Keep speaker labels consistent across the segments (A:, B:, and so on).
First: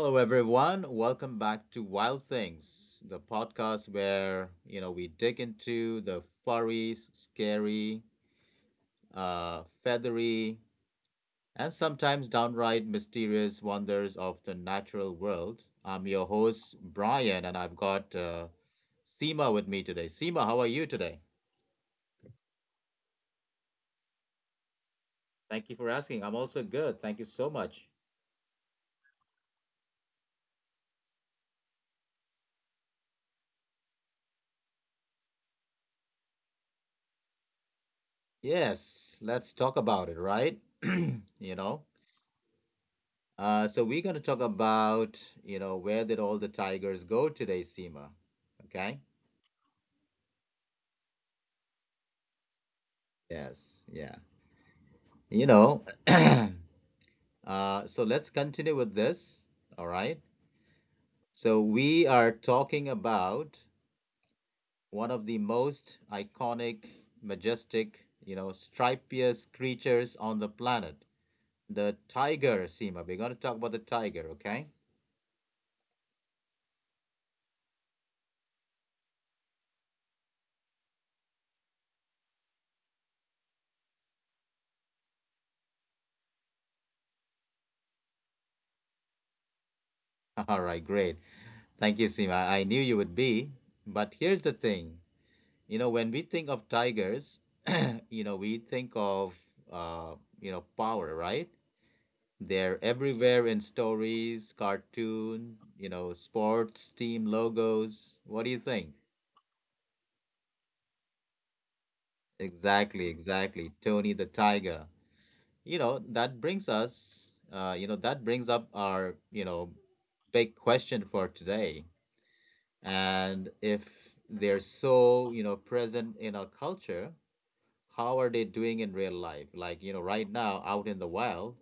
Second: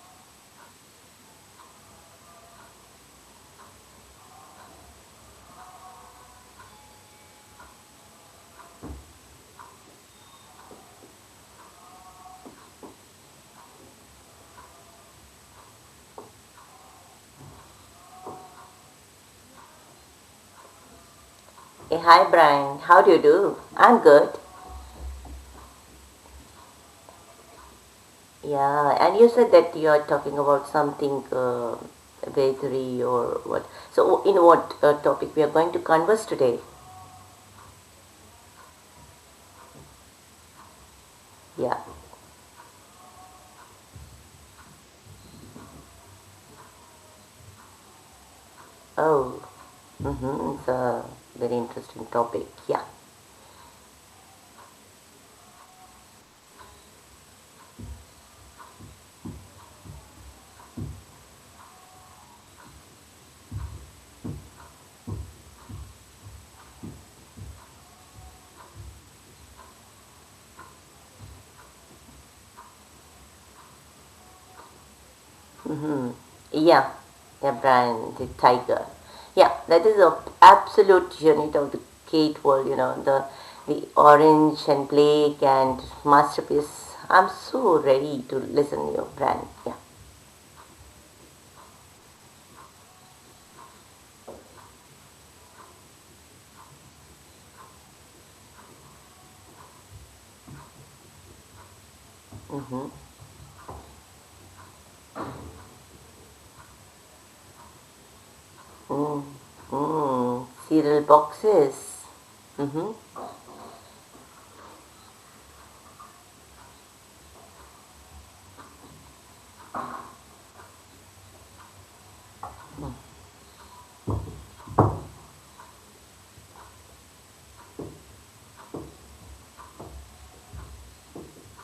A: Hello, everyone. Welcome back to Wild Things, the podcast where we dig into the furry, scary, feathery, and sometimes downright mysterious wonders of the natural world. I'm your host Brian, and I've got Seema with me today. Seema, how are you today?
B: Hey, hi Brian, how do you do? I'm good.
A: Thank you for asking. I'm also good. Thank you so much.
B: Yeah, and you said that you are talking about something bakery or what? So, in what topic we are going to converse today?
A: Yes, let's talk about it, right?
B: Yeah.
A: So we're going to talk about, where did all the tigers go today, Seema? Okay?
B: Oh, mm-hmm, it's a very interesting topic. Yeah.
A: Yes, yeah. You know, so let's continue with this. All right. So we are talking about one of the most iconic, majestic, you know, stripious creatures on the planet, the tiger, Seema. We're going to talk about the tiger, okay?
B: Mm-hmm. Yeah. Yeah, Brian, the tiger. Yeah, that is a absolute unit of the Kate world. You know, the orange and Blake and masterpiece. I'm so ready to listen, to you, Brian. Yeah.
A: All right, great. Thank you, Seema. I knew you would be. But here's the thing. You know, when we think of tigers, we think of, uh, you know, power, right? They're
B: Mhm.
A: everywhere in stories, cartoon, you know, sports team logos. What do you think?
B: Mm. Mm. Cereal boxes. Mhm.
A: Exactly, exactly. Tony the Tiger. You know, that brings us, that brings up our, big question for today. And if they're so, you know, present in our culture, how are they doing in real life? Like, you know, right now out in the wild,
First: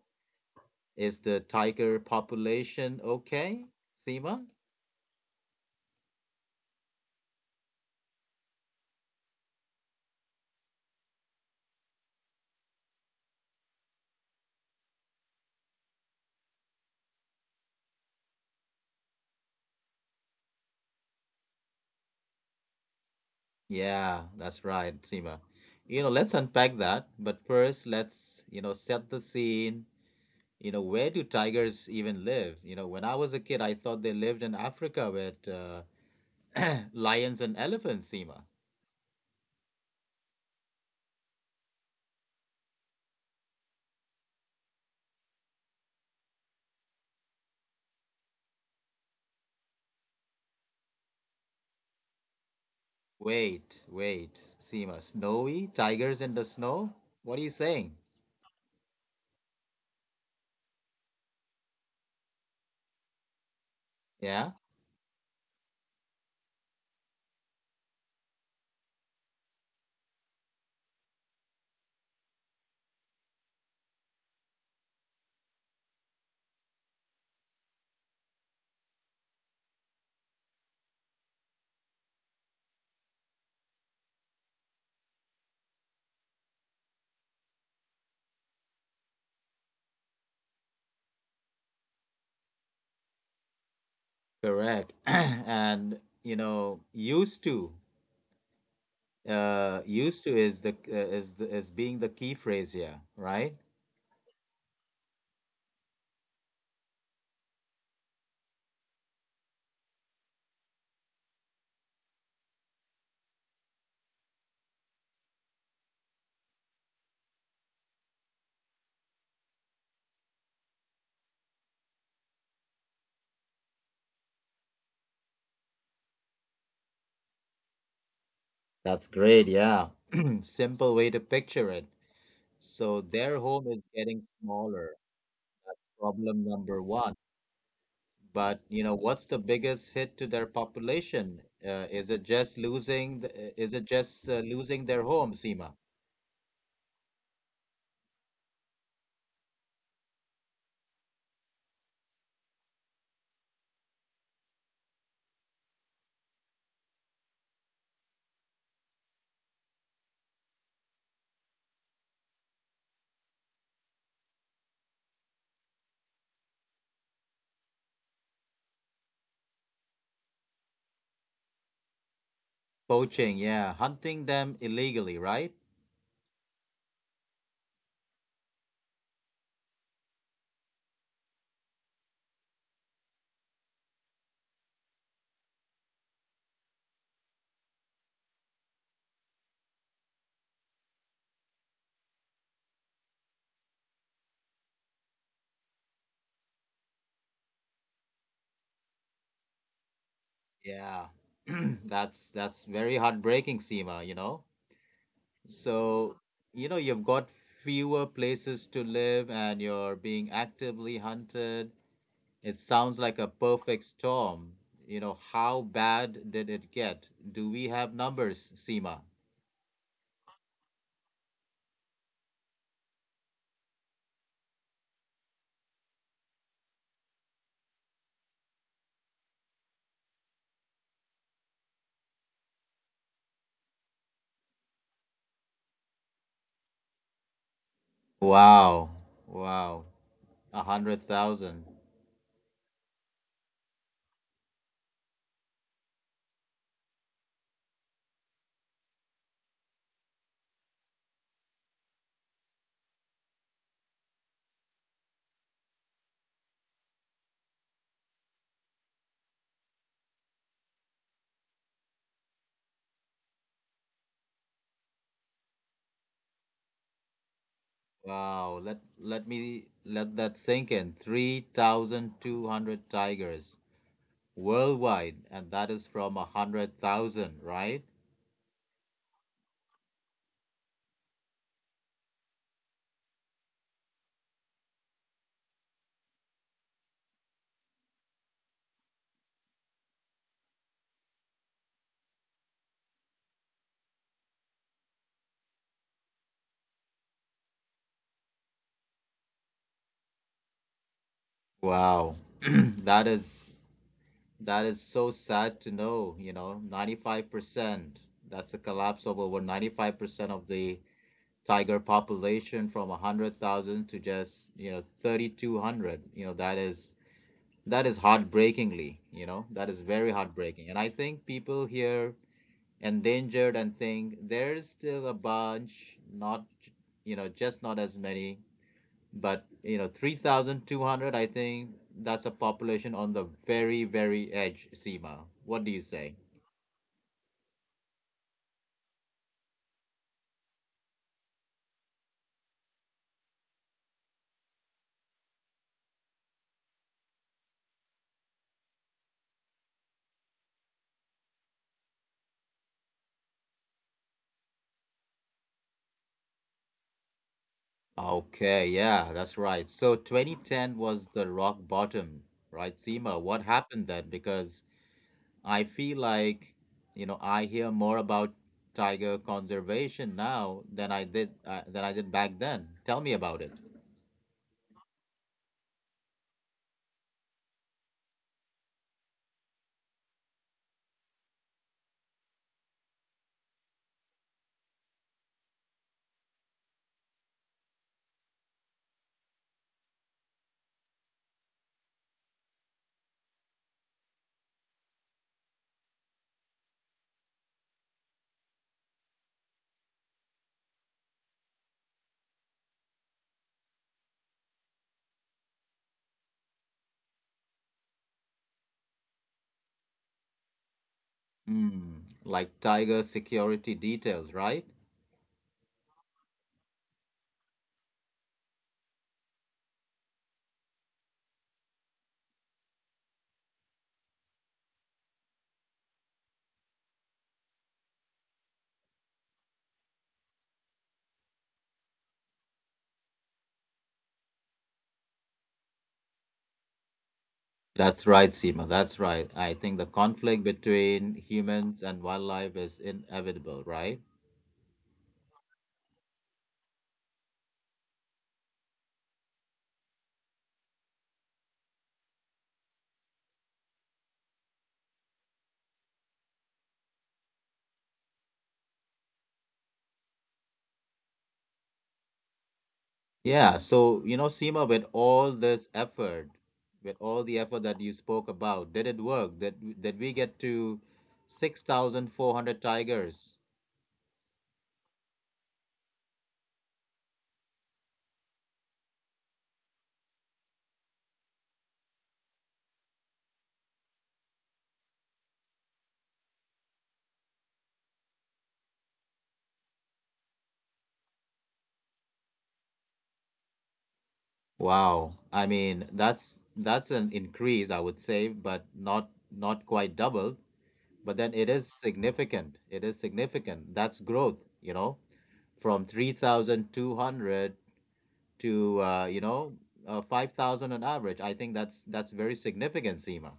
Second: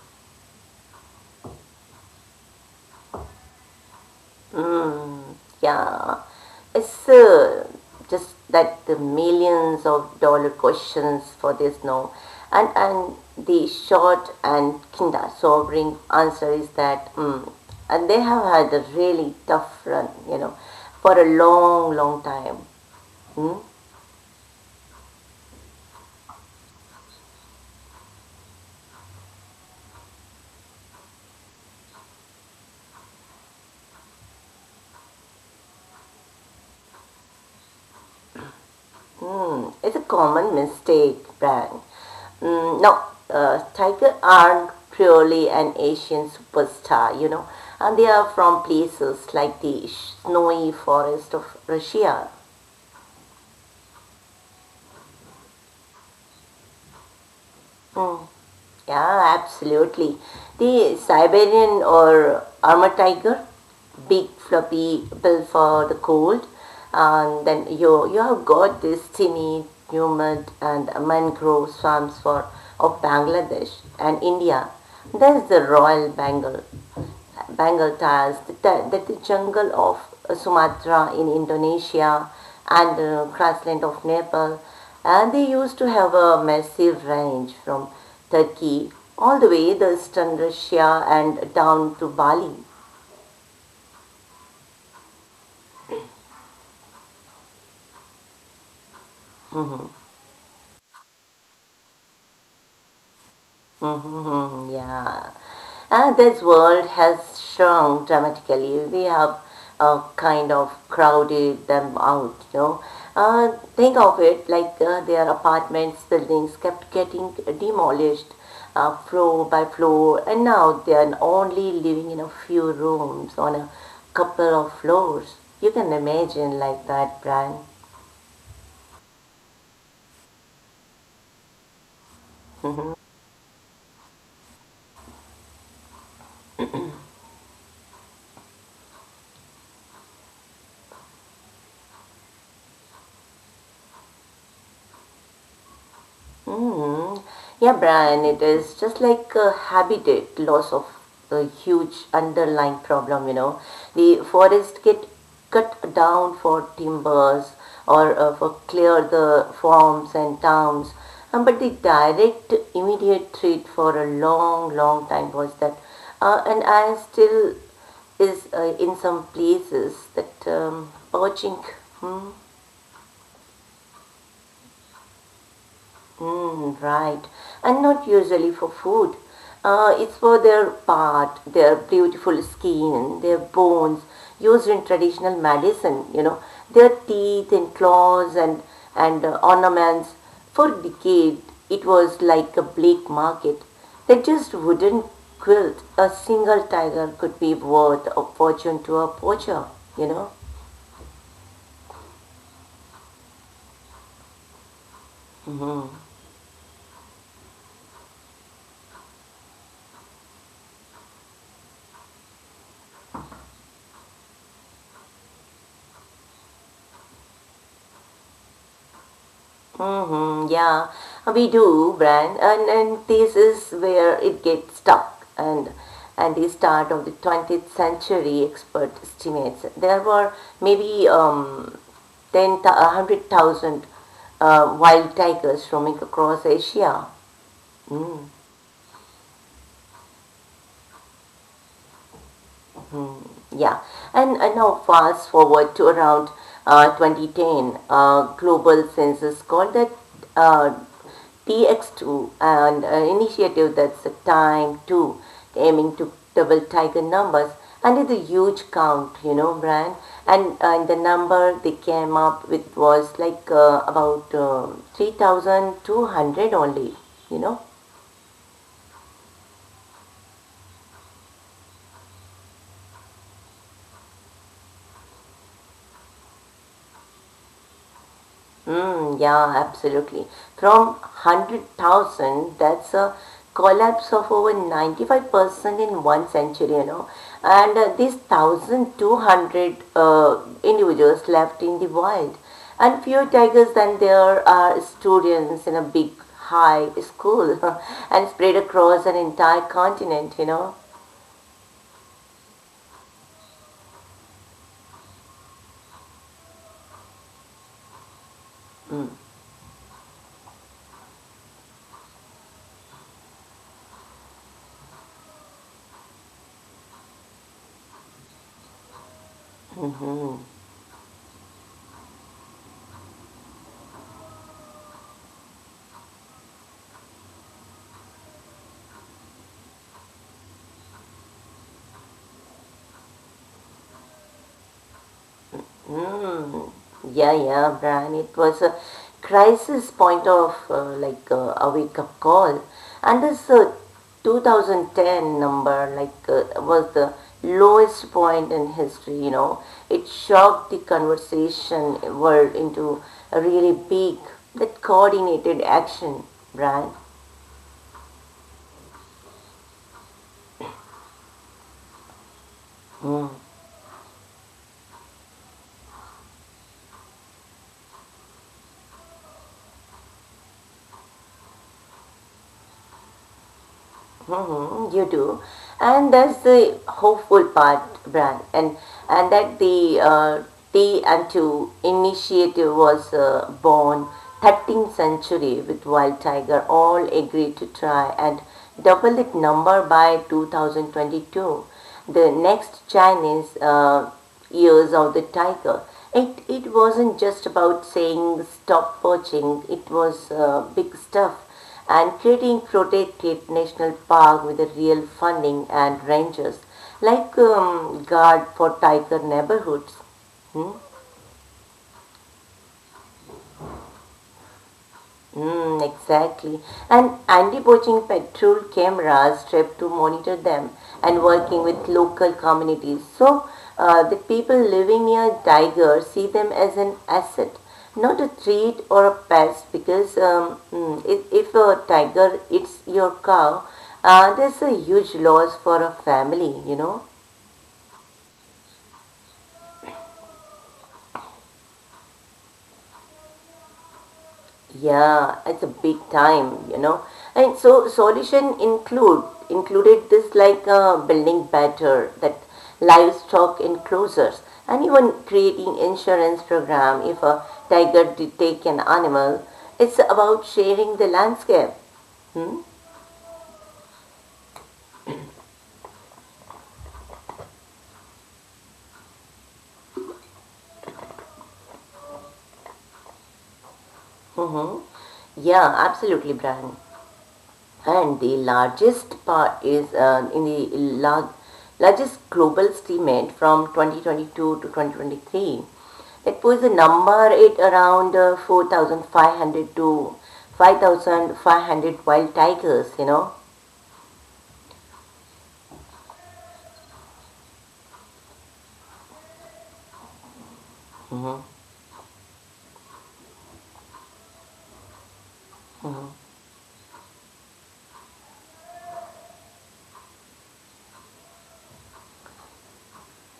A: is the tiger population okay, Seema?
B: Mm. Yeah. It's just that the millions of dollar questions for this now, and the short and kinda sobering answer is that and they have had a really tough run, you know, for a long, long time. Mm?
A: Yeah, that's right, Seema. You know, let's unpack that, but first let's, you know, set the scene. You know, where do tigers even live? You know, when I was a kid, I thought they lived in Africa with lions and elephants, Seema.
B: Mm, it's a common mistake, Brian. Mm, no, tiger aren't purely an Asian superstar, you know, and they are from places like the snowy forest of Russia.
A: Wait, wait, Seema. Snowy tigers in the snow? What are you saying?
B: Yeah, absolutely. The Siberian or armored tiger, big
A: Yeah?
B: floppy bill for the cold. And then you have got this tiny humid and mangrove swamps for of Bangladesh and India. There's the Royal Bengal, Bengal tiles, that, that the jungle of Sumatra in Indonesia and grassland of Nepal, and they used to have a massive range from Turkey all the way the eastern Russia and down to Bali.
A: Correct. And you know, used to,
B: Mhm.
A: used to is is being the key phrase here, right?
B: Mhm, yeah. And this world has shrunk dramatically. We have kind of crowded them out, you know. Think of it like their apartments, buildings kept getting demolished floor by floor, and now they are only living in a few rooms on a couple of floors. You can imagine like that, Brian.
A: That's great. Yeah, simple way to picture it.
B: Hmm.
A: So their home is getting smaller. Problem number one. But you know, what's the biggest hit to their population? Is it just losing their home, Seema?
B: Mm. Yeah, Brian, it is just like a habitat loss of a huge underlying problem, you know. The forests get cut down for timbers or for clear the farms and towns. But the direct immediate threat for a long, long time was that, and I still is in some places that poaching.
A: Poaching, yeah, hunting them illegally, right?
B: Mm, right. And not usually for food. It's for their part, their beautiful skin, their bones, used in traditional medicine, you know, their teeth and claws and ornaments. For decades, it was like a black market. They just wouldn't quilt. A single tiger could be worth a fortune to a poacher, you know.
A: Yeah, that's very heartbreaking, Seema, you know. So, you know, you've got fewer places to live and you're being actively hunted. It sounds like a perfect storm. You know, how bad did it get? Do we have numbers, Seema?
B: Mm-hmm, yeah, we do, Brian, and this is where it gets stuck. And the start of the 20th century, expert estimates there were maybe 100,000 wild tigers roaming across Asia.
A: Wow. Wow. 100,000.
B: Mm. Yeah, and now fast forward to around 2010, global census called that uh, TX2, an initiative that's the time to aiming to double tiger numbers, and it's a huge count, you know, Brian. And the number they came up with was like about 3,200 only, you know.
A: Wow. Let me let that sink in. 3,200 tigers worldwide, and that is from 100,000, right?
B: Mm, yeah, absolutely. From 100,000, that's a collapse of over 95% in one century, you know. And these 1,200 individuals left in the wild. And fewer tigers than there are students in a big high school and spread across an entire continent, you know.
A: Wow, that is so sad to know. You know, 95%. That's a collapse of over 95% of the tiger population from 100,000 to just, you know, 3,200. You know that is heartbreakingly. You know that is very
B: Mm-hmm.
A: heartbreaking, and I think people here endangered and think there's still a bunch, not, you know, just not as many, but you know 3200. I think that's a population on the very, very edge, Seema. What do you say?
B: Mm. Yeah, yeah, Brian. It was a crisis point of like a wake up call. And this 2010 number like was the lowest point in history, you know. It shocked the conversation world into a really big, that coordinated action, Brian.
A: Okay, yeah, that's right, so 2010 was the rock bottom, right, Seema. What happened then? Because I feel like, you know, I hear more about tiger conservation now than I did than I did back then. Tell me about it.
B: Mm-hmm, you do, and that's the hopeful part, Bran, and that the Tea and Two initiative was born 13th century with Wild Tiger. All agreed to try and double its number by 2022. The next Chinese years of the tiger. It wasn't just about saying stop poaching, it was big stuff and creating protected national park with a real funding and rangers like guard for tiger neighborhoods. Hmm?
A: Hmm, like tiger security details, right?
B: Mm, exactly. And anti-poaching patrol cameras stripped to monitor them and working with local communities. So the people living near tiger see them as an asset, not a treat or a pest because if a tiger eats your cow, there's a huge loss for a family, you know.
A: That's right, Seema. That's right. I think the conflict between humans and wildlife is inevitable, right?
B: Yeah, it's a big time, you know. And so solution included this like building better that livestock enclosures and even creating insurance program if a tiger did take an animal. It's about sharing the landscape. Hmm?
A: Yeah. So, you know, Seema, with all this effort, with all the effort that you spoke about, did it work? Did we get to 6,400 tigers?
B: Mm-hmm. Yeah, absolutely, Brian. And the largest part is in the largest global estimate from 2022 to 2023. It was a number it around 4,500 to 5,500 wild tigers, you know.
A: Wow. I mean, that's an increase, I would say, but not, not quite double. But then it
B: Mm-hmm.
A: is significant. It is significant. That's growth, you know, from 3,200 to 5,000 on average. I think that's very significant, Seema.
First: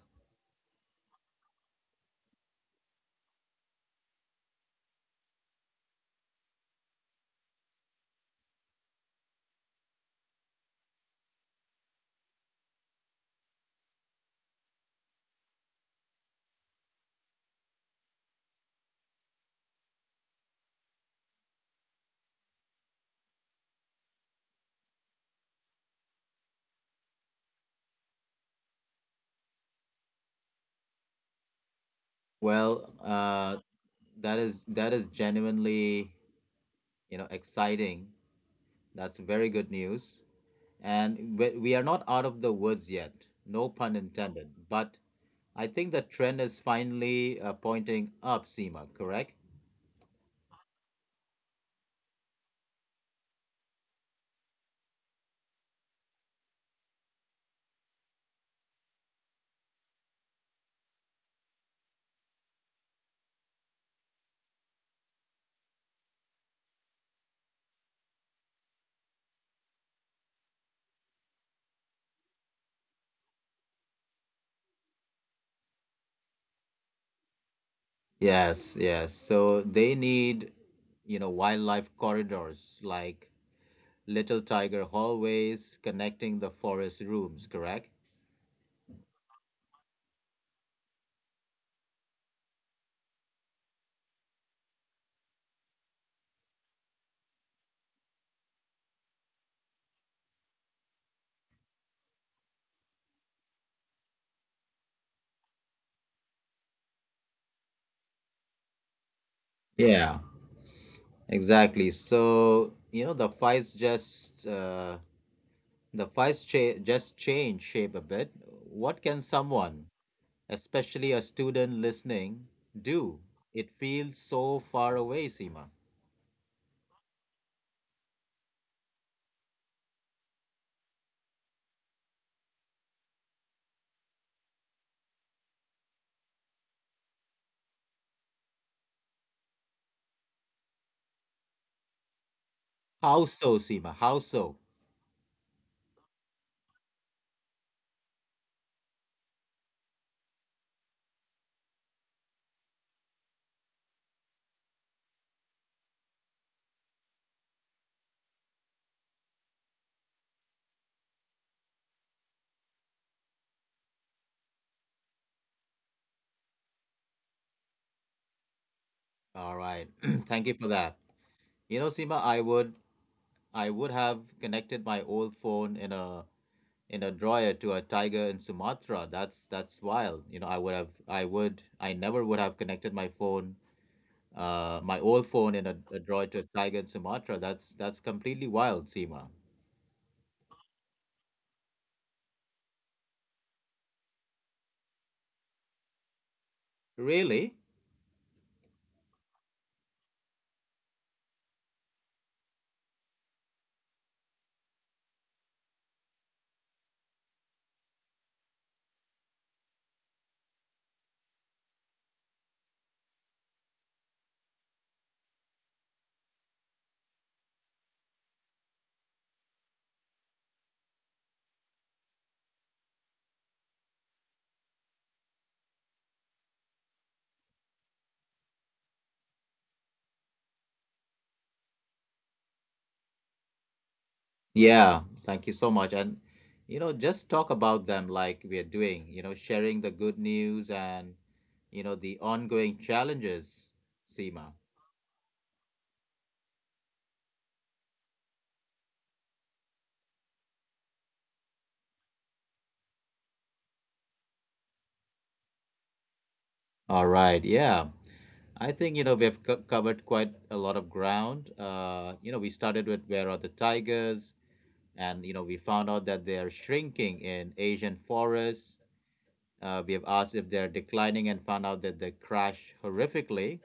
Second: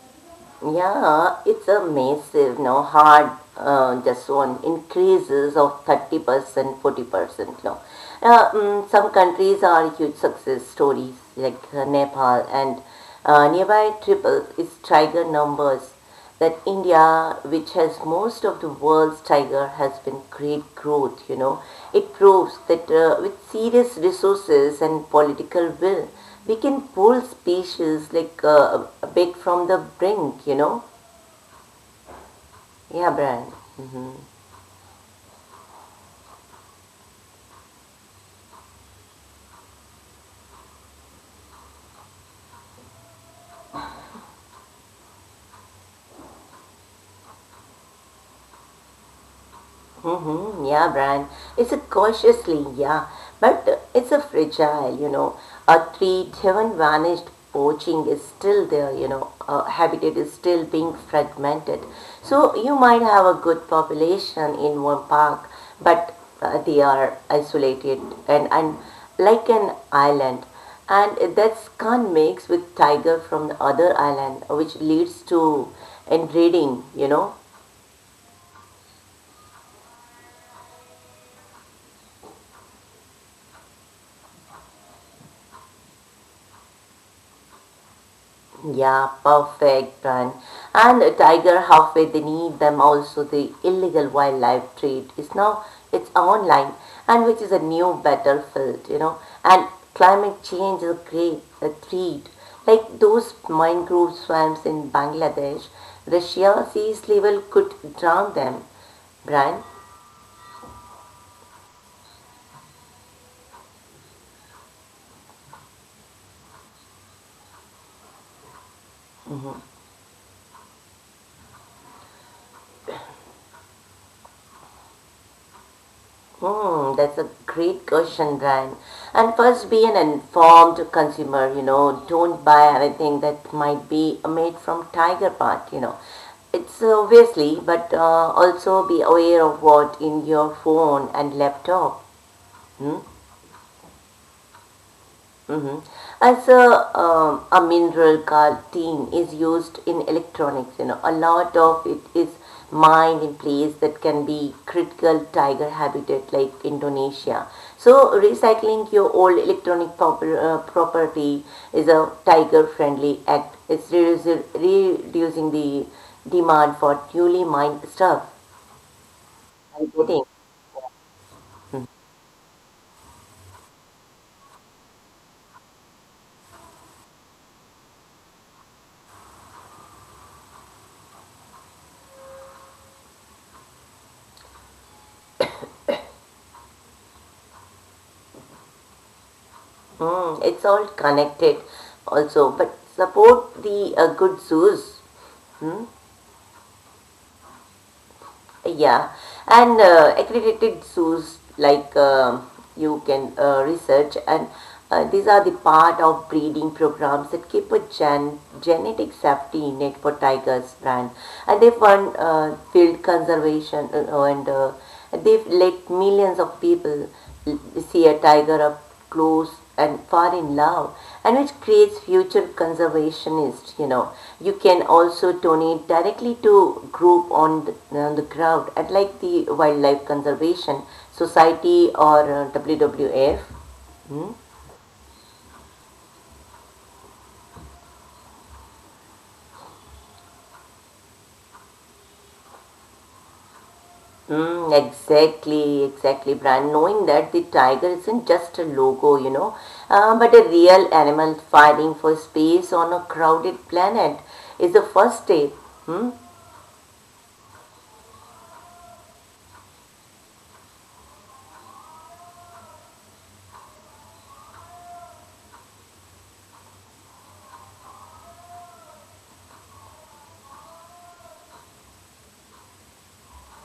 B: Yeah, it's a massive, you know, hard, just one increases of 30%, 40%, no. Some countries are huge success stories like Nepal and nearby triple its tiger numbers that India, which has most of the world's tiger, has been great growth, you know. It proves that with serious resources and political will, we can pull species like a bit from the brink, you know.
A: well
B: Yeah, Brian.
A: uh,
B: Mm-hmm.
A: that is genuinely, you know, exciting. That's very good news. And we are not out of the woods yet, no pun intended, but I think the trend is finally pointing up, Seema, correct?
B: Mm-hmm, yeah, Brian. It's a cautiously, yeah, but it's a fragile, you know. A tree haven't vanished, poaching is still there, you know. Habitat is still being fragmented. So you might have a good population in one park, but they are isolated and like an island. And that's can't mix with tiger from the other island, which leads to inbreeding, you know.
A: Yes, yes, so they need, you know, wildlife corridors, like little tiger hallways connecting the forest rooms, correct?
B: Yeah, perfect, Brian. And a tiger halfway, they need them also. The illegal wildlife trade is now it's online, and which is a new battlefield, you know. And climate change is a great a threat. Like those mangrove swamps in Bangladesh, Russia seas level could drown them. Brian.
A: Yeah, exactly. So, you know, the fights just change shape a bit. What can someone, especially a student listening, do? It feels so far away, Seema.
B: Hmm, that's a great question, Brian. And first, be an informed consumer. You know, don't buy anything that might be made from tiger part. You know, it's obviously, but also be aware of what in your phone and laptop. Hmm?
A: How so, Seema? How so?
B: Mhm. As a mineral calcine is used in electronics, you know, a lot of it is mined in place that can be critical tiger habitat like Indonesia. So recycling your old electronic proper, property is a tiger-friendly act. It's reducing the demand for newly mined stuff.
A: All
B: I
A: right.
B: think
A: Thank you for that. You know, Seema, I would have connected my old phone in a, in a dryer to a tiger in Sumatra. That's wild. I never would have connected my phone, my old phone in a drawer to a tiger in Sumatra. That's completely wild, Seema.
B: it's all connected also, but support the good zoos.
A: Really?
B: Yeah, and accredited zoos like you can research, and these are the part of breeding programs that keep a genetic safety net for tigers brand, and they fund field conservation, and they've let millions of people l- see a tiger up close and far in love, and which creates future conservationists, you know. You can also donate directly to group on the ground at like the wildlife conservation society or WWF.
A: Yeah. Thank you so much. And you know, just talk about them like we are doing. You know, sharing the good news and you know the ongoing challenges, Seema.
B: Mm, exactly, exactly, Brian. Knowing that the tiger isn't just a logo, you know, but a real animal fighting for space on a crowded planet is the first step. Hmm.
A: All right. Yeah. I think, you know, we've covered quite a lot of ground. You know, we started with where are the tigers, and, you know, we found out that they are shrinking in Asian forests. We have asked if they're declining and found out that they crash horrifically,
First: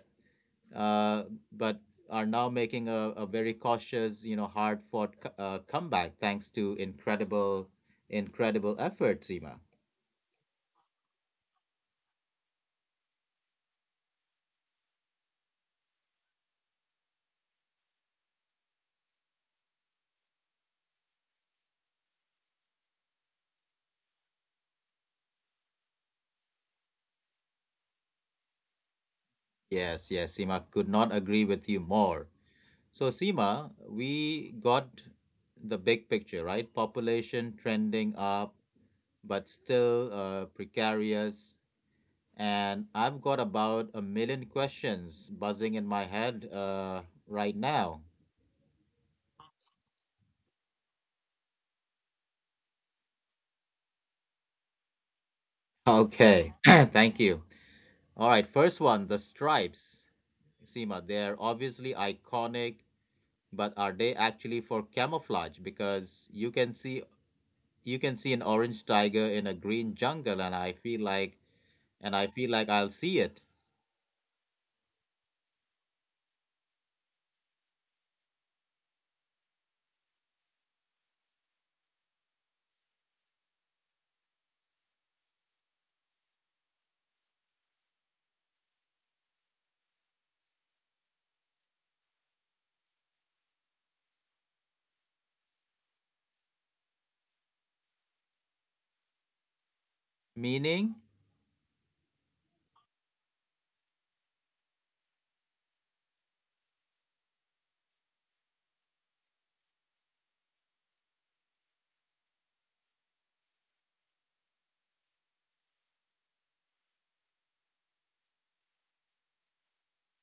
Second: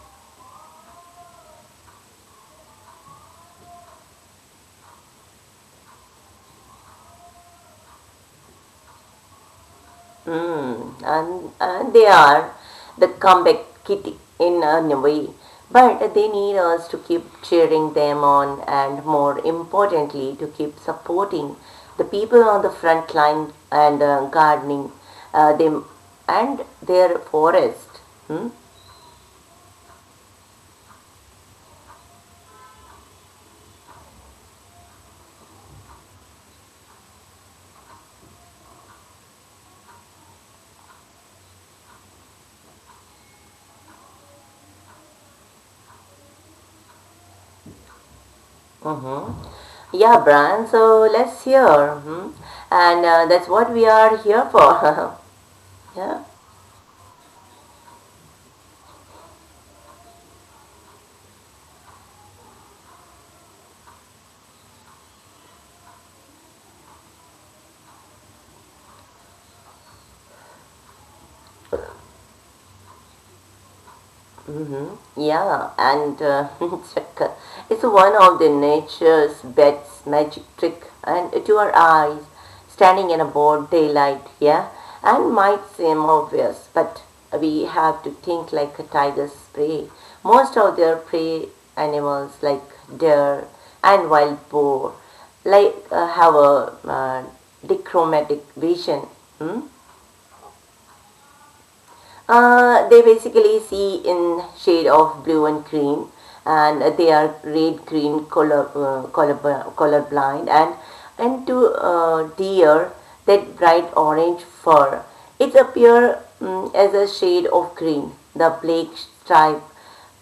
A: uh, but are now making a very cautious, you know, hard fought comeback thanks to incredible, incredible effort, Seema.
B: Mm, and they are the comeback kitty in a way, but they need us to keep cheering them on and more importantly to keep supporting the people on the front line and gardening them and their forest. Hmm?
A: Yes, yes, Seema, could not agree with you more. So, Seema, we got the big picture, right? Population trending up, but still precarious. And I've got about a million questions buzzing in my head right now.
B: Mm-hmm. Yeah, Brian, so let's hear. Hmm? And that's what we are here for. Yeah.
A: Okay, thank you. All right, first one, the stripes. Seema, they're obviously iconic, but are they actually for camouflage? Because you can see, an orange tiger in a green jungle, and I feel like, I'll see it.
B: Hmm. Yeah, and it's one of the nature's best magic trick. And it- to our eyes, standing in a broad daylight, yeah, and might seem obvious, but we have to think like a tiger's prey. Most of their prey animals, like deer and wild boar, like have a uh, dichromatic vision. Hmm?
A: Meaning,
B: They basically see in shade of blue and green, and they are red green color blind, and to deer that bright orange fur. It appears as a shade of green. The black stripe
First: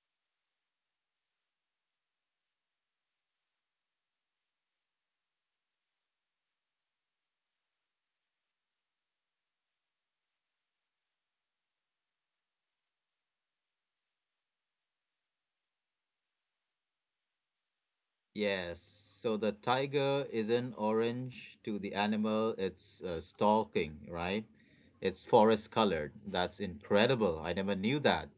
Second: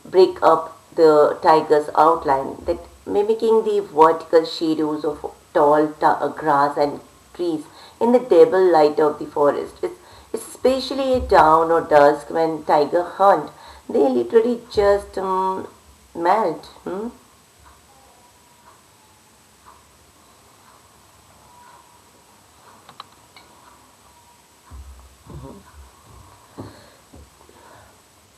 B: break up the tiger's outline, that mimicking the vertical shadows of tall grass and trees in the double light of the forest. It's especially at dawn or dusk when tiger hunt, they literally just melt. Hmm?
A: yes. So the tiger isn't orange to the animal it's stalking, right? It's forest colored. That's incredible. I never knew that.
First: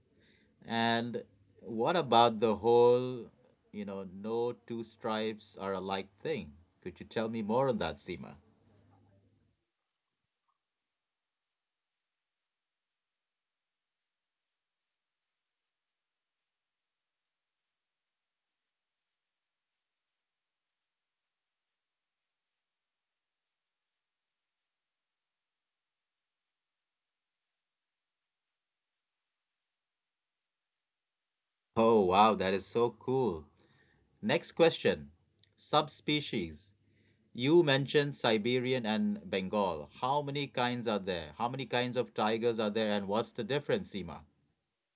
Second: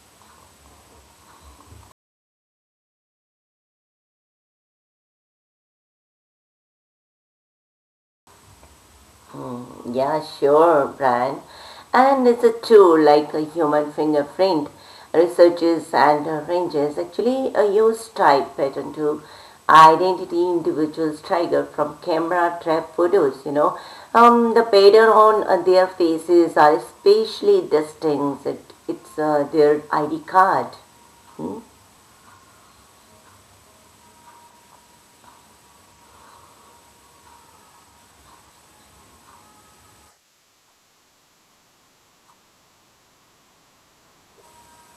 A: And what about the whole, you know, no two stripes are alike thing? Could you tell me more on that, Seema?
B: Yeah, sure, Brian. And it's a tool like a human fingerprint. Researchers and rangers actually use type pattern to identity individuals tiger from camera trap photos, you know. The pattern on their faces are especially distinct. It's their ID card.
A: Oh, wow, that is so cool. Next question, subspecies. You mentioned Siberian and Bengal. How many kinds of tigers are there, and what's the difference, Seema?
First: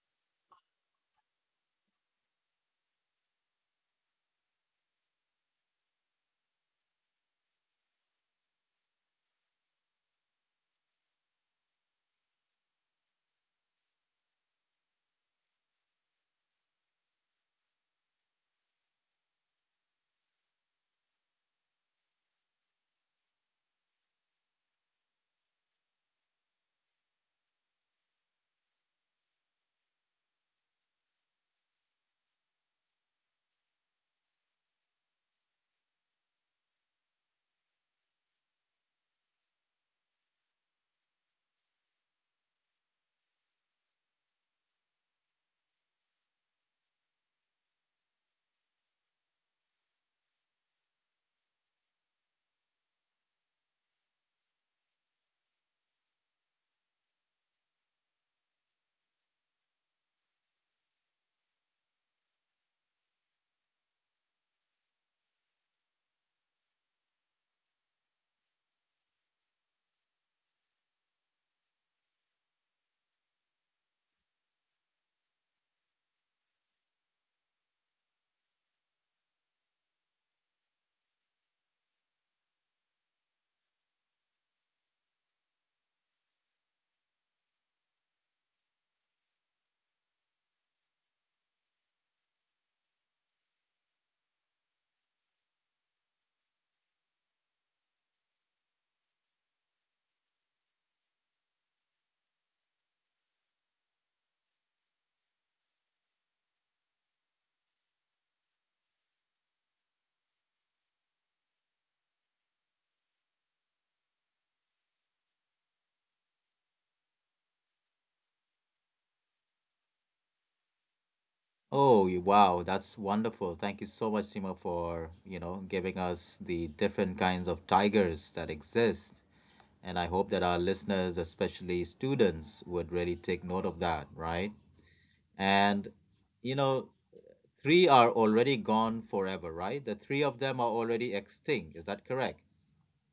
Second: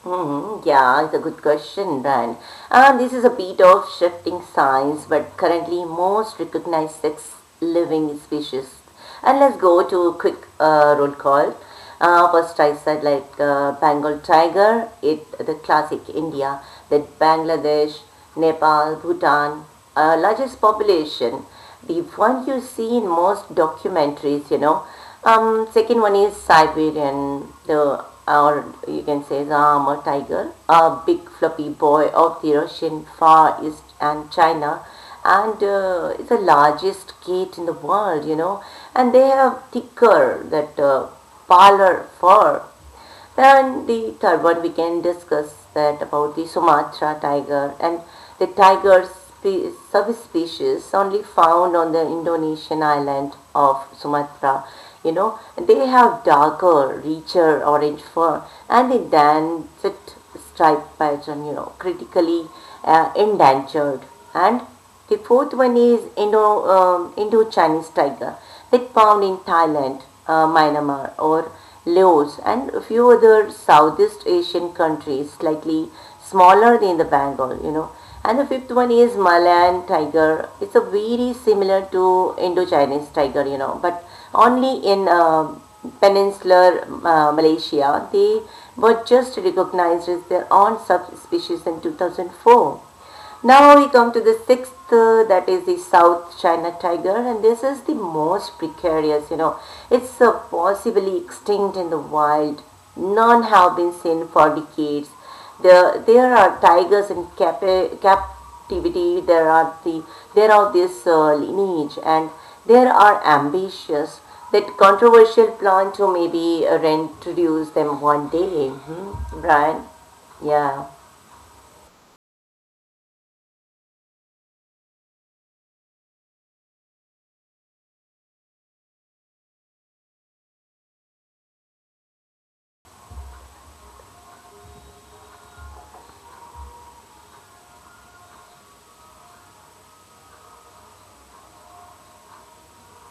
B: Hmm, yeah, it's a good question, Brian. This is a bit of shifting science, but currently most recognized six living species. And let's go to a quick roll call. First, I said like Bengal tiger, it the classic India, then Bangladesh, Nepal, Bhutan, largest population. The one you see in most documentaries, you know. Second one is Siberian, the or you can say the armor tiger, a big fluffy boy of the Russian Far East and China, and it's the largest cat in the world, you know. And they have thicker that parlor fur then the third one we can discuss that about the Sumatra tiger and the tiger subspecies only found on the Indonesian island of Sumatra. You know, they have darker, richer orange fur and the dancet striped python, you know, critically endangered. And the fourth one is Indo-Chinese tiger that found in Thailand, Myanmar or Laos and a few other Southeast Asian countries slightly smaller than the Bengal, you know. And the fifth one is Malayan tiger. It's a very similar to Indo-Chinese tiger, you know, but only in peninsular Malaysia, they were just recognized as their own subspecies in 2004. Now we come to the sixth, that is the South China tiger, and this is the most precarious, you know. It's possibly extinct in the wild. None have been seen for decades. There are tigers in Cap- activity, there are this lineage, and there are ambitious that controversial plan to maybe reintroduce them one day, hmm, Brian. Yeah.
A: Oh, wow, that's wonderful. Thank you so much, Seema, for, you know, giving us the different kinds of tigers that exist. And I hope that our listeners, especially students, would really take note of that, right? And, you know, three are already gone forever, right? The three of them are already extinct. Is that correct?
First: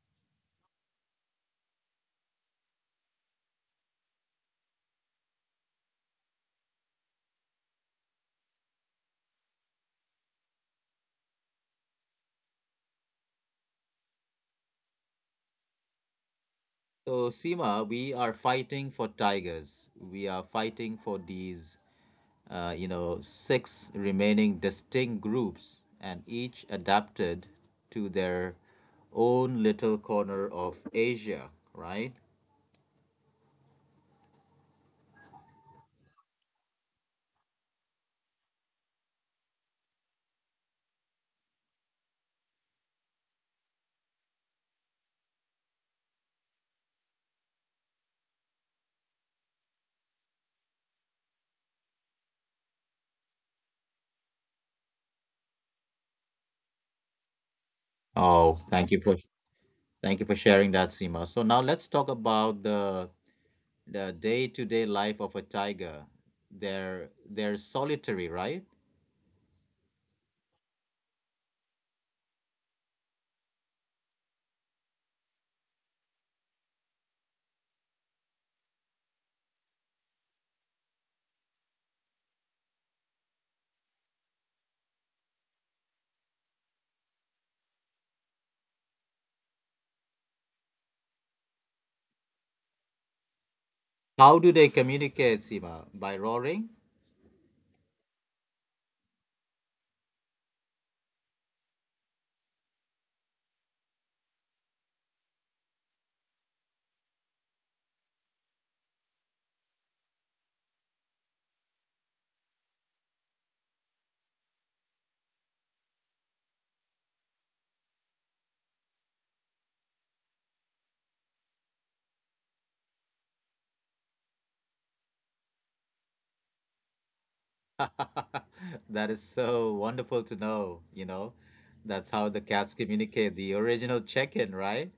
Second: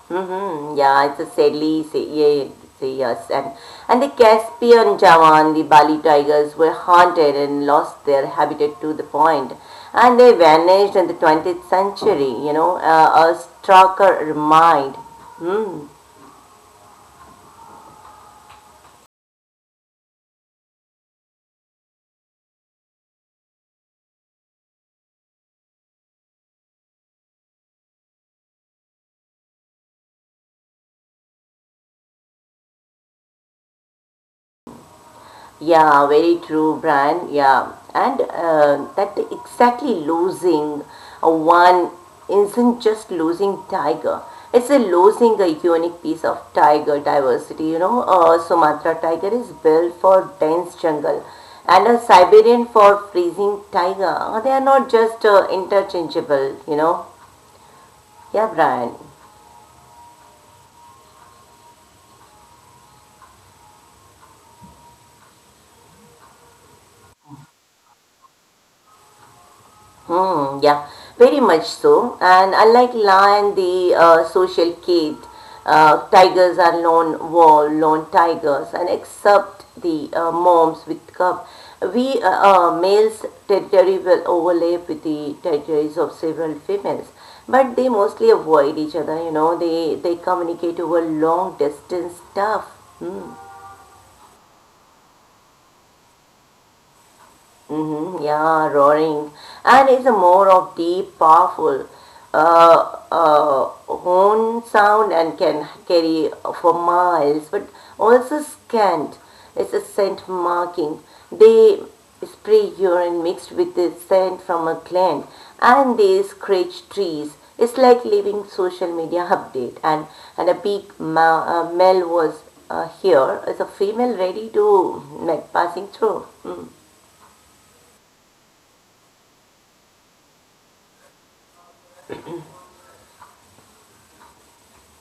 B: Mm-hmm. Yeah, it's a sadly, say, yeah, say yes. And the Caspian Javan, the Bali tigers were hunted and lost their habitat to the point. And they vanished in the 20th century, you know, a starker remind. Hmm.
A: So, Seema, we are fighting for tigers. We are fighting for these, you know, six remaining distinct groups, and each adapted to their own little corner of Asia, right?
B: Yeah, very true, Brian. Yeah, and that exactly losing a one isn't just losing tiger. It's a losing a unique piece of tiger diversity. You know, Sumatra tiger is built for dense jungle, and a Siberian for freezing tiger. They are not just interchangeable. You know. Yeah,
A: Oh,
B: Brian.
A: thank you for Thank you for sharing that, Seema. So now let's talk about the day-to-day life of a tiger. They're solitary, right?
B: Hmm, yeah, very much so. And unlike lion, the social cat, tigers are lone wolf, lone tigers, and except the moms with cub, we males territory will overlap with the territories of several females, but they mostly avoid each other. You know, they communicate over long distance stuff.
A: How do they communicate, Seema? By roaring?
B: Mm-hmm, yeah, roaring. And it's a more of deep, powerful uh, uh, horn sound and can carry for miles, but also scant. It's a scent marking. They spray urine mixed with the scent from a gland and they scratch trees. It's like leaving social media update. And a big male was here. It's a female ready to like passing through. Mm.
A: That is so wonderful to know, you know. That's how the cats communicate, the original check-in, right?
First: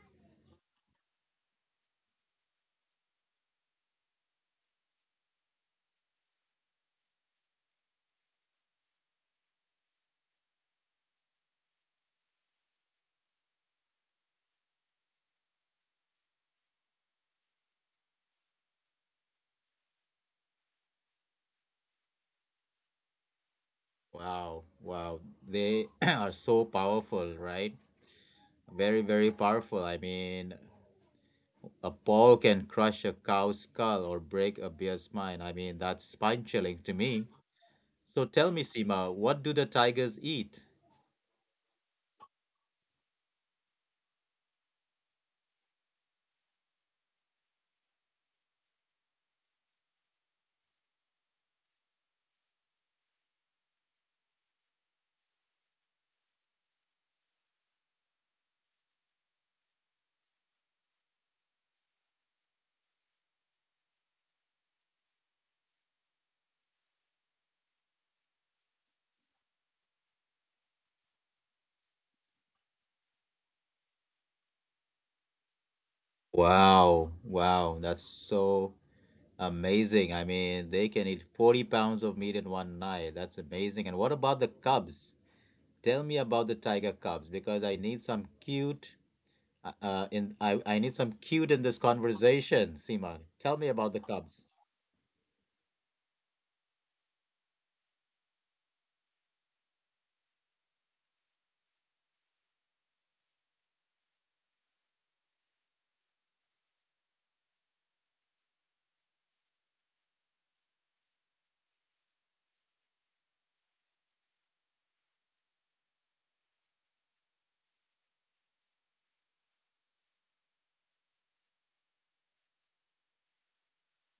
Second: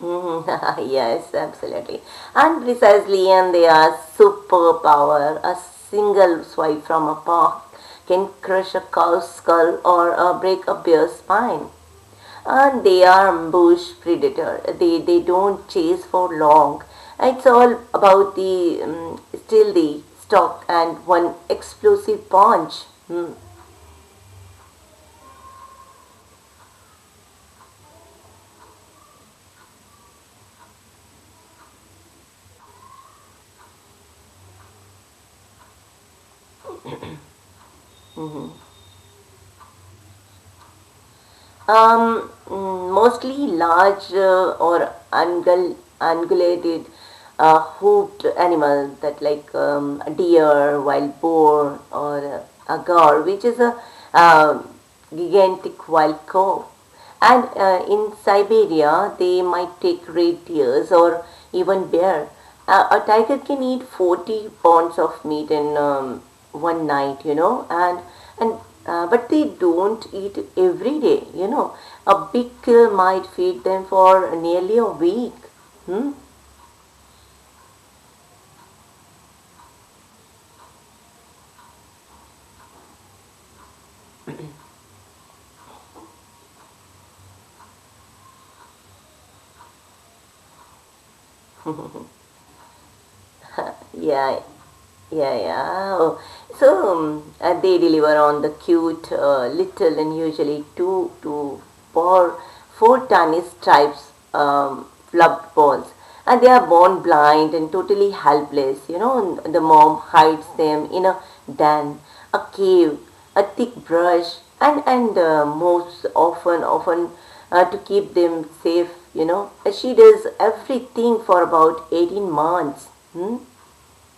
B: Mhm. Yes, absolutely. And precisely, and they are superpower. A single swipe from a paw can crush a cow's skull or break a bear's spine. And they are ambush predator. They don't chase for long. It's all about the still the stock and one explosive punch. Hmm.
A: Wow, wow. They are so powerful, right? Very, very powerful. I mean, a paw can crush a cow's skull or break a bear's spine. I mean, that's spine-chilling to me. So tell me, Seema, what do the tigers eat?
B: Mostly large or ungulated, hoofed animal that like a deer, wild boar, or a gaur, which is a um gigantic wild cow. And in Siberia, they might take red or even bear. A tiger can eat 40 pounds of meat in one night, you know, and and but they don't eat every day, you know. A big kill might feed them for nearly a week. Hmm?
A: Wow, wow, that's so amazing. I mean, they can eat 40 pounds of meat in one night. That's amazing. And what about the cubs? Tell me about the tiger cubs because I need some cute, in I need some cute in this conversation, Seema. Tell me about the
B: Yeah,
A: cubs.
B: yeah, yeah. Oh, so they deliver on the cute, little, and usually four, four tiny stripes, fluffed balls, and they are born blind and totally helpless. You know, and the mom hides them in a den, a cave, a thick brush, and most often to keep them safe. You know, she does everything for about 18 months. Hmm?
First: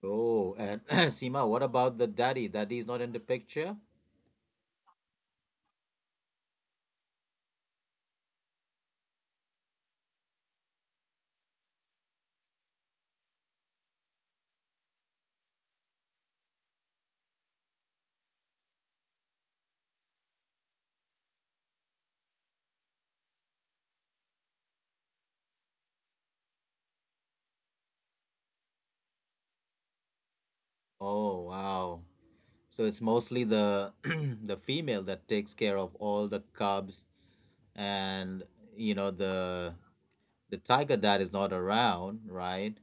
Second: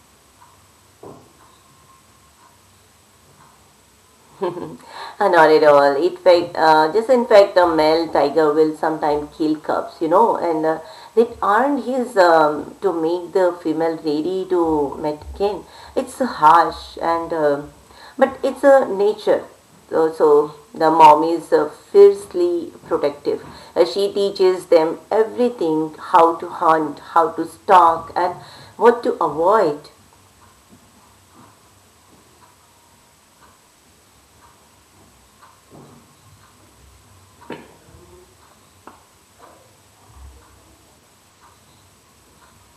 A: Oh, and Seema, what about the daddy? Daddy's not in the picture?
B: Not at all. In fact, the male tiger will sometimes kill cubs, you know, and they aren't his to make the female ready to mate again. It's harsh and but it's a nature. So the mom is fiercely protective. She teaches them everything: how to hunt, how to stalk, and what to avoid.
A: Oh, wow. So it's mostly the the female that takes care of all the cubs and you know the tiger dad is not around, right?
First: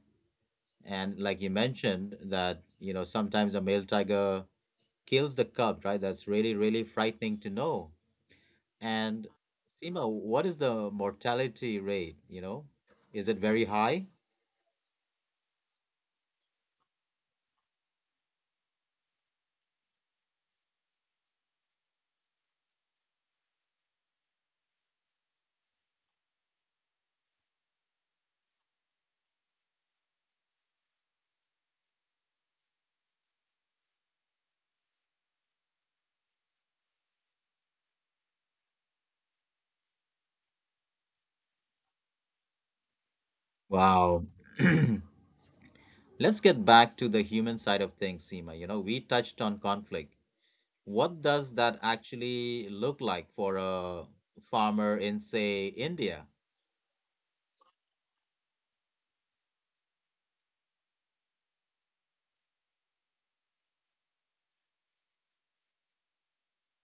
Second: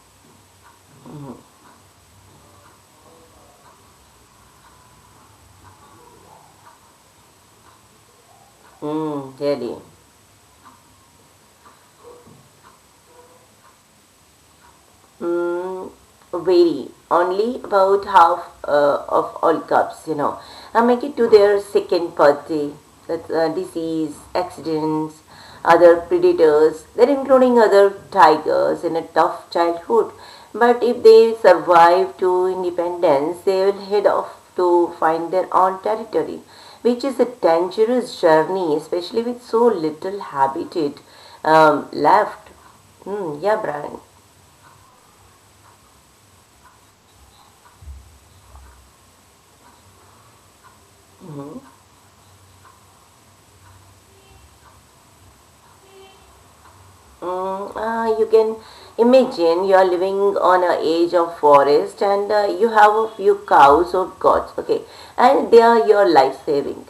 A: And like you mentioned, that, you know, sometimes a male tiger kills the cub, right? That's really, really frightening to know. And
B: Mm, really.
A: Seema, what is the mortality rate? You know, is it very high?
B: Mm, vary only about half of all cups, you know, I make it to their second party that disease accidents other predators they are including other tigers in a tough childhood, but if they survive to independence they will head off to find their own territory, which is a dangerous journey, especially with so little habitat left. Hmm, yeah, Brian.
A: Wow. Let's get back to the human side of things, Seema. You know, we touched on conflict. What does that actually look like for a farmer in, say, India?
B: You can imagine you are living on a edge of forest and you have a few cows or goats, okay, and they are your life saving.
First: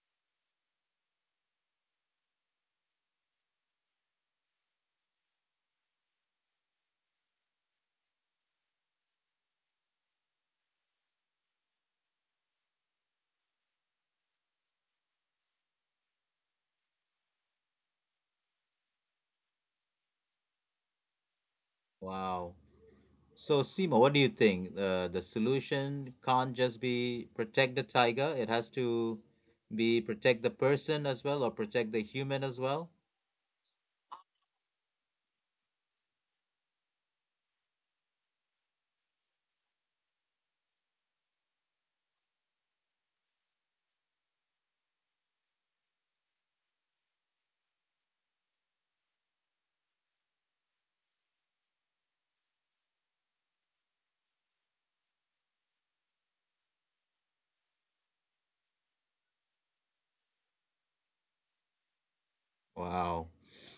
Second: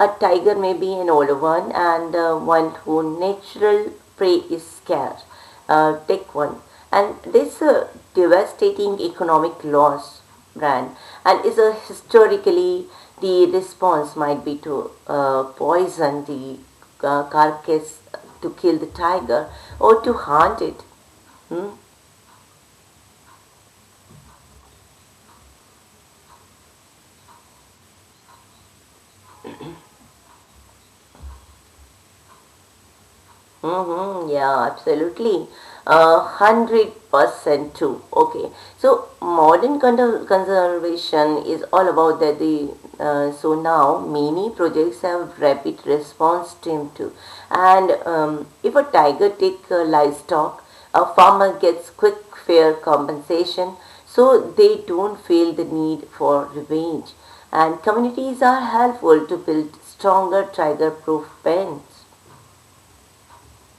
B: A tiger may be an old one and one who natural prey is scarce take one. And this devastating economic loss, brand, and is a historically the response might be to poison the carcass to kill the tiger or to hunt it.
A: Wow. So, Simo, what do you think? The solution can't just be protect the tiger. It has to be protect the person as well, or protect the human as well.
B: Mm-hmm, yeah, absolutely. 100% true. Okay. So modern conservation is all about that the so now many projects have rapid response team too. And if a tiger take livestock, a farmer gets quick fair compensation, so they don't feel the need for revenge. And communities are helpful to build stronger tiger proof pens.
A: Wow.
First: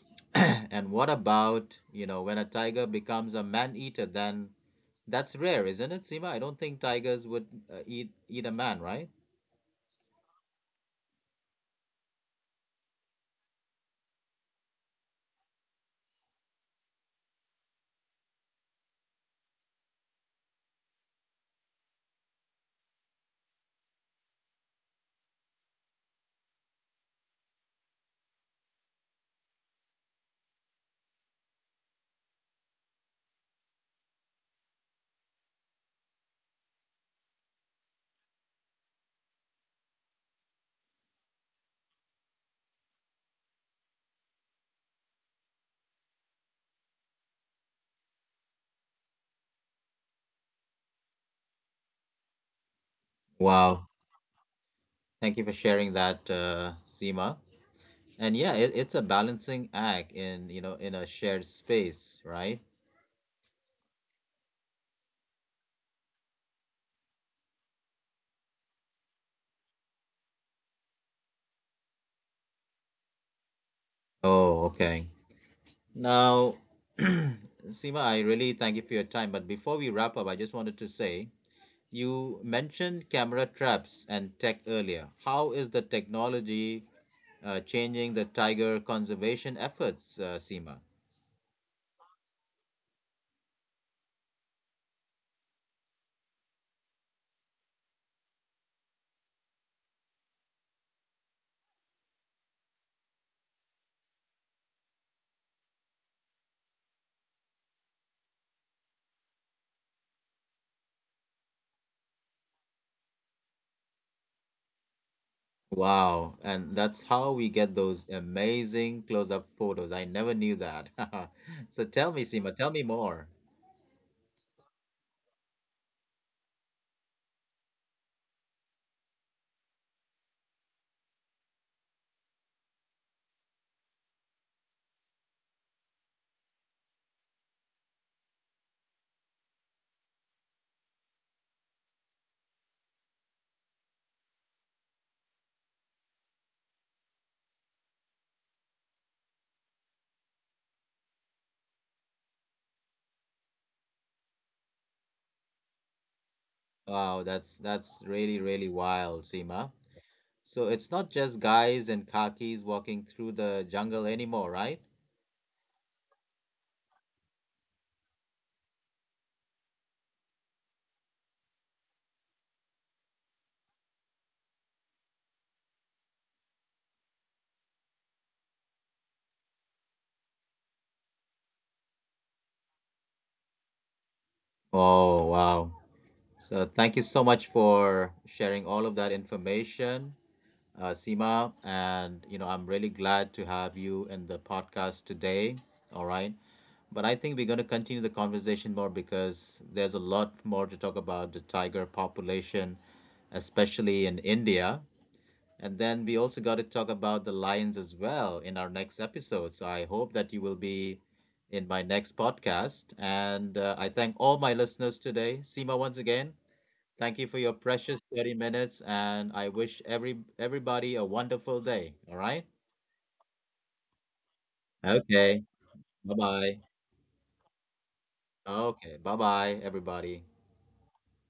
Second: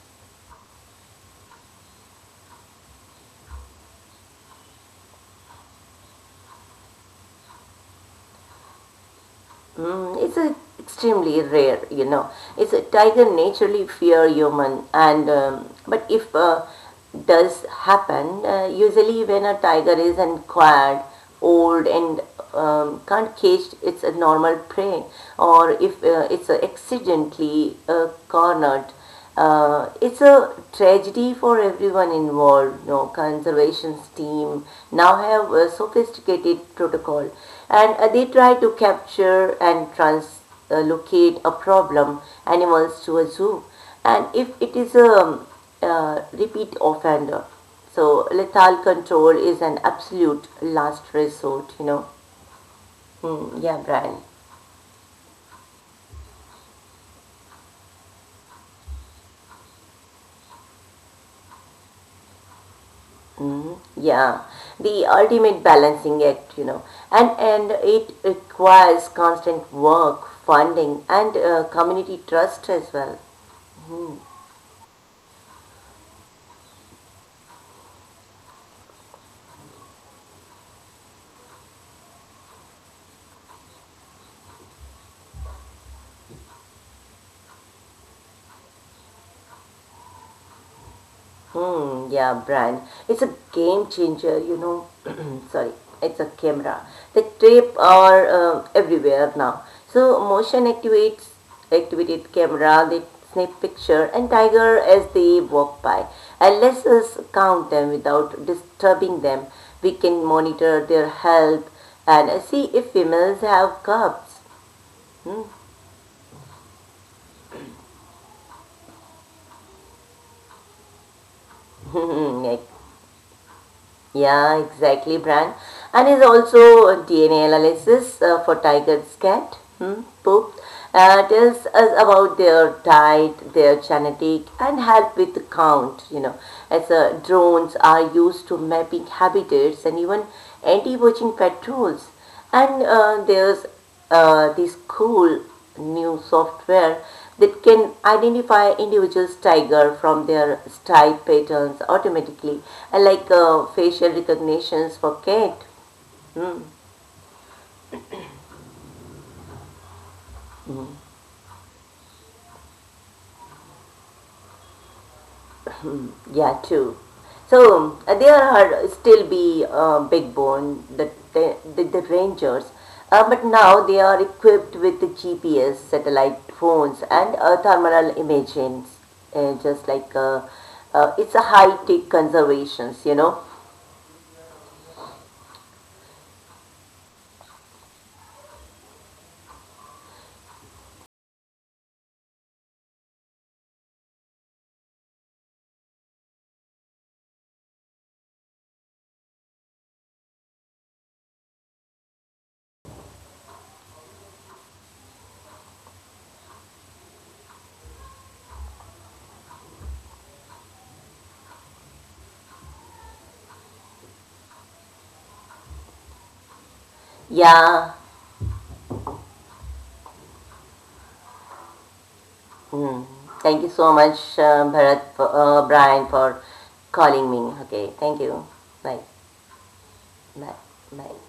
A: And what about, you know, when a tiger becomes a man-eater, then that's rare, isn't it, Sima? I don't think tigers would eat a man, right?
B: Mm, it's a extremely rare, you know. It's a tiger naturally fear human, and but if does happen, usually when a tiger is unquiet, old, and can't cage its a normal prey, or if it's accidentally cornered, it's a tragedy for everyone involved. You know, conservation's team now have a sophisticated protocol, and they try to capture and translocate a problem animals to a zoo, and if it is a repeat offender. So lethal control is an absolute last resort. You know. Hmm, yeah,
A: Wow.
B: Brian.
A: Thank you for sharing that, Seema. And yeah, it's a balancing act in, you know, in a shared space, right?
B: Mm, yeah, the ultimate balancing act, you know, and it requires constant work, funding, and community trust as well.
A: Oh, okay. Now, Seema, I really thank you for your time. But before we wrap up, I just wanted to say you mentioned camera traps and tech earlier. How is the technology changing the tiger conservation efforts, Seema?
B: Hmm, yeah, brand. It's a game changer, you know. Sorry, it's a camera. The tape are everywhere now. So motion activates activated camera. They snap picture and tiger as they walk by. And let us count them without disturbing them. We can monitor their health and see if females have cubs.
A: Wow, and that's how we get those amazing close up photos. I never knew that. So tell me, Seema,
B: Like.
A: tell me more.
B: Yeah, exactly, Brian. And is also a DNA analysis for tiger's cat, hmm, poop, tells us about their diet, their genetic, and help with the count, you know, as drones are used to mapping habitats and even anti-poaching patrols. And there's this cool new software that can identify individuals tiger from their stripe patterns automatically, and like facial recognitions for cat.
A: Wow, that's really, really wild, Seema. So it's not just guys in khakis walking through the jungle anymore, right?
B: Mm, yeah, true. So there are still be big bone the rangers, but now they are equipped with the GPS, satellite phones, and thermal imaging. Just like it's a high tech conservations, you know.
A: Oh, wow. So thank you so much for sharing all of that information, Seema. And, you know, I'm really glad to have you in the podcast today. All right. But I think we're going to continue the conversation more because there's a lot more to talk about the tiger population, especially in India. And then we also got to talk about the Lions as well in our next episode. So I hope that you will be in my next podcast. And I thank all my listeners today. Seema, once again, thank you for your
B: Yeah.
A: precious 30 minutes. And I wish everybody a wonderful day. All right.
B: Mm. Thank you so much, Bharat, for,
A: Okay.
B: Brian,
A: Bye
B: for
A: bye.
B: calling me. Okay. Thank you.
A: Okay.
B: Bye.
A: Bye bye, everybody.
B: Bye. Bye.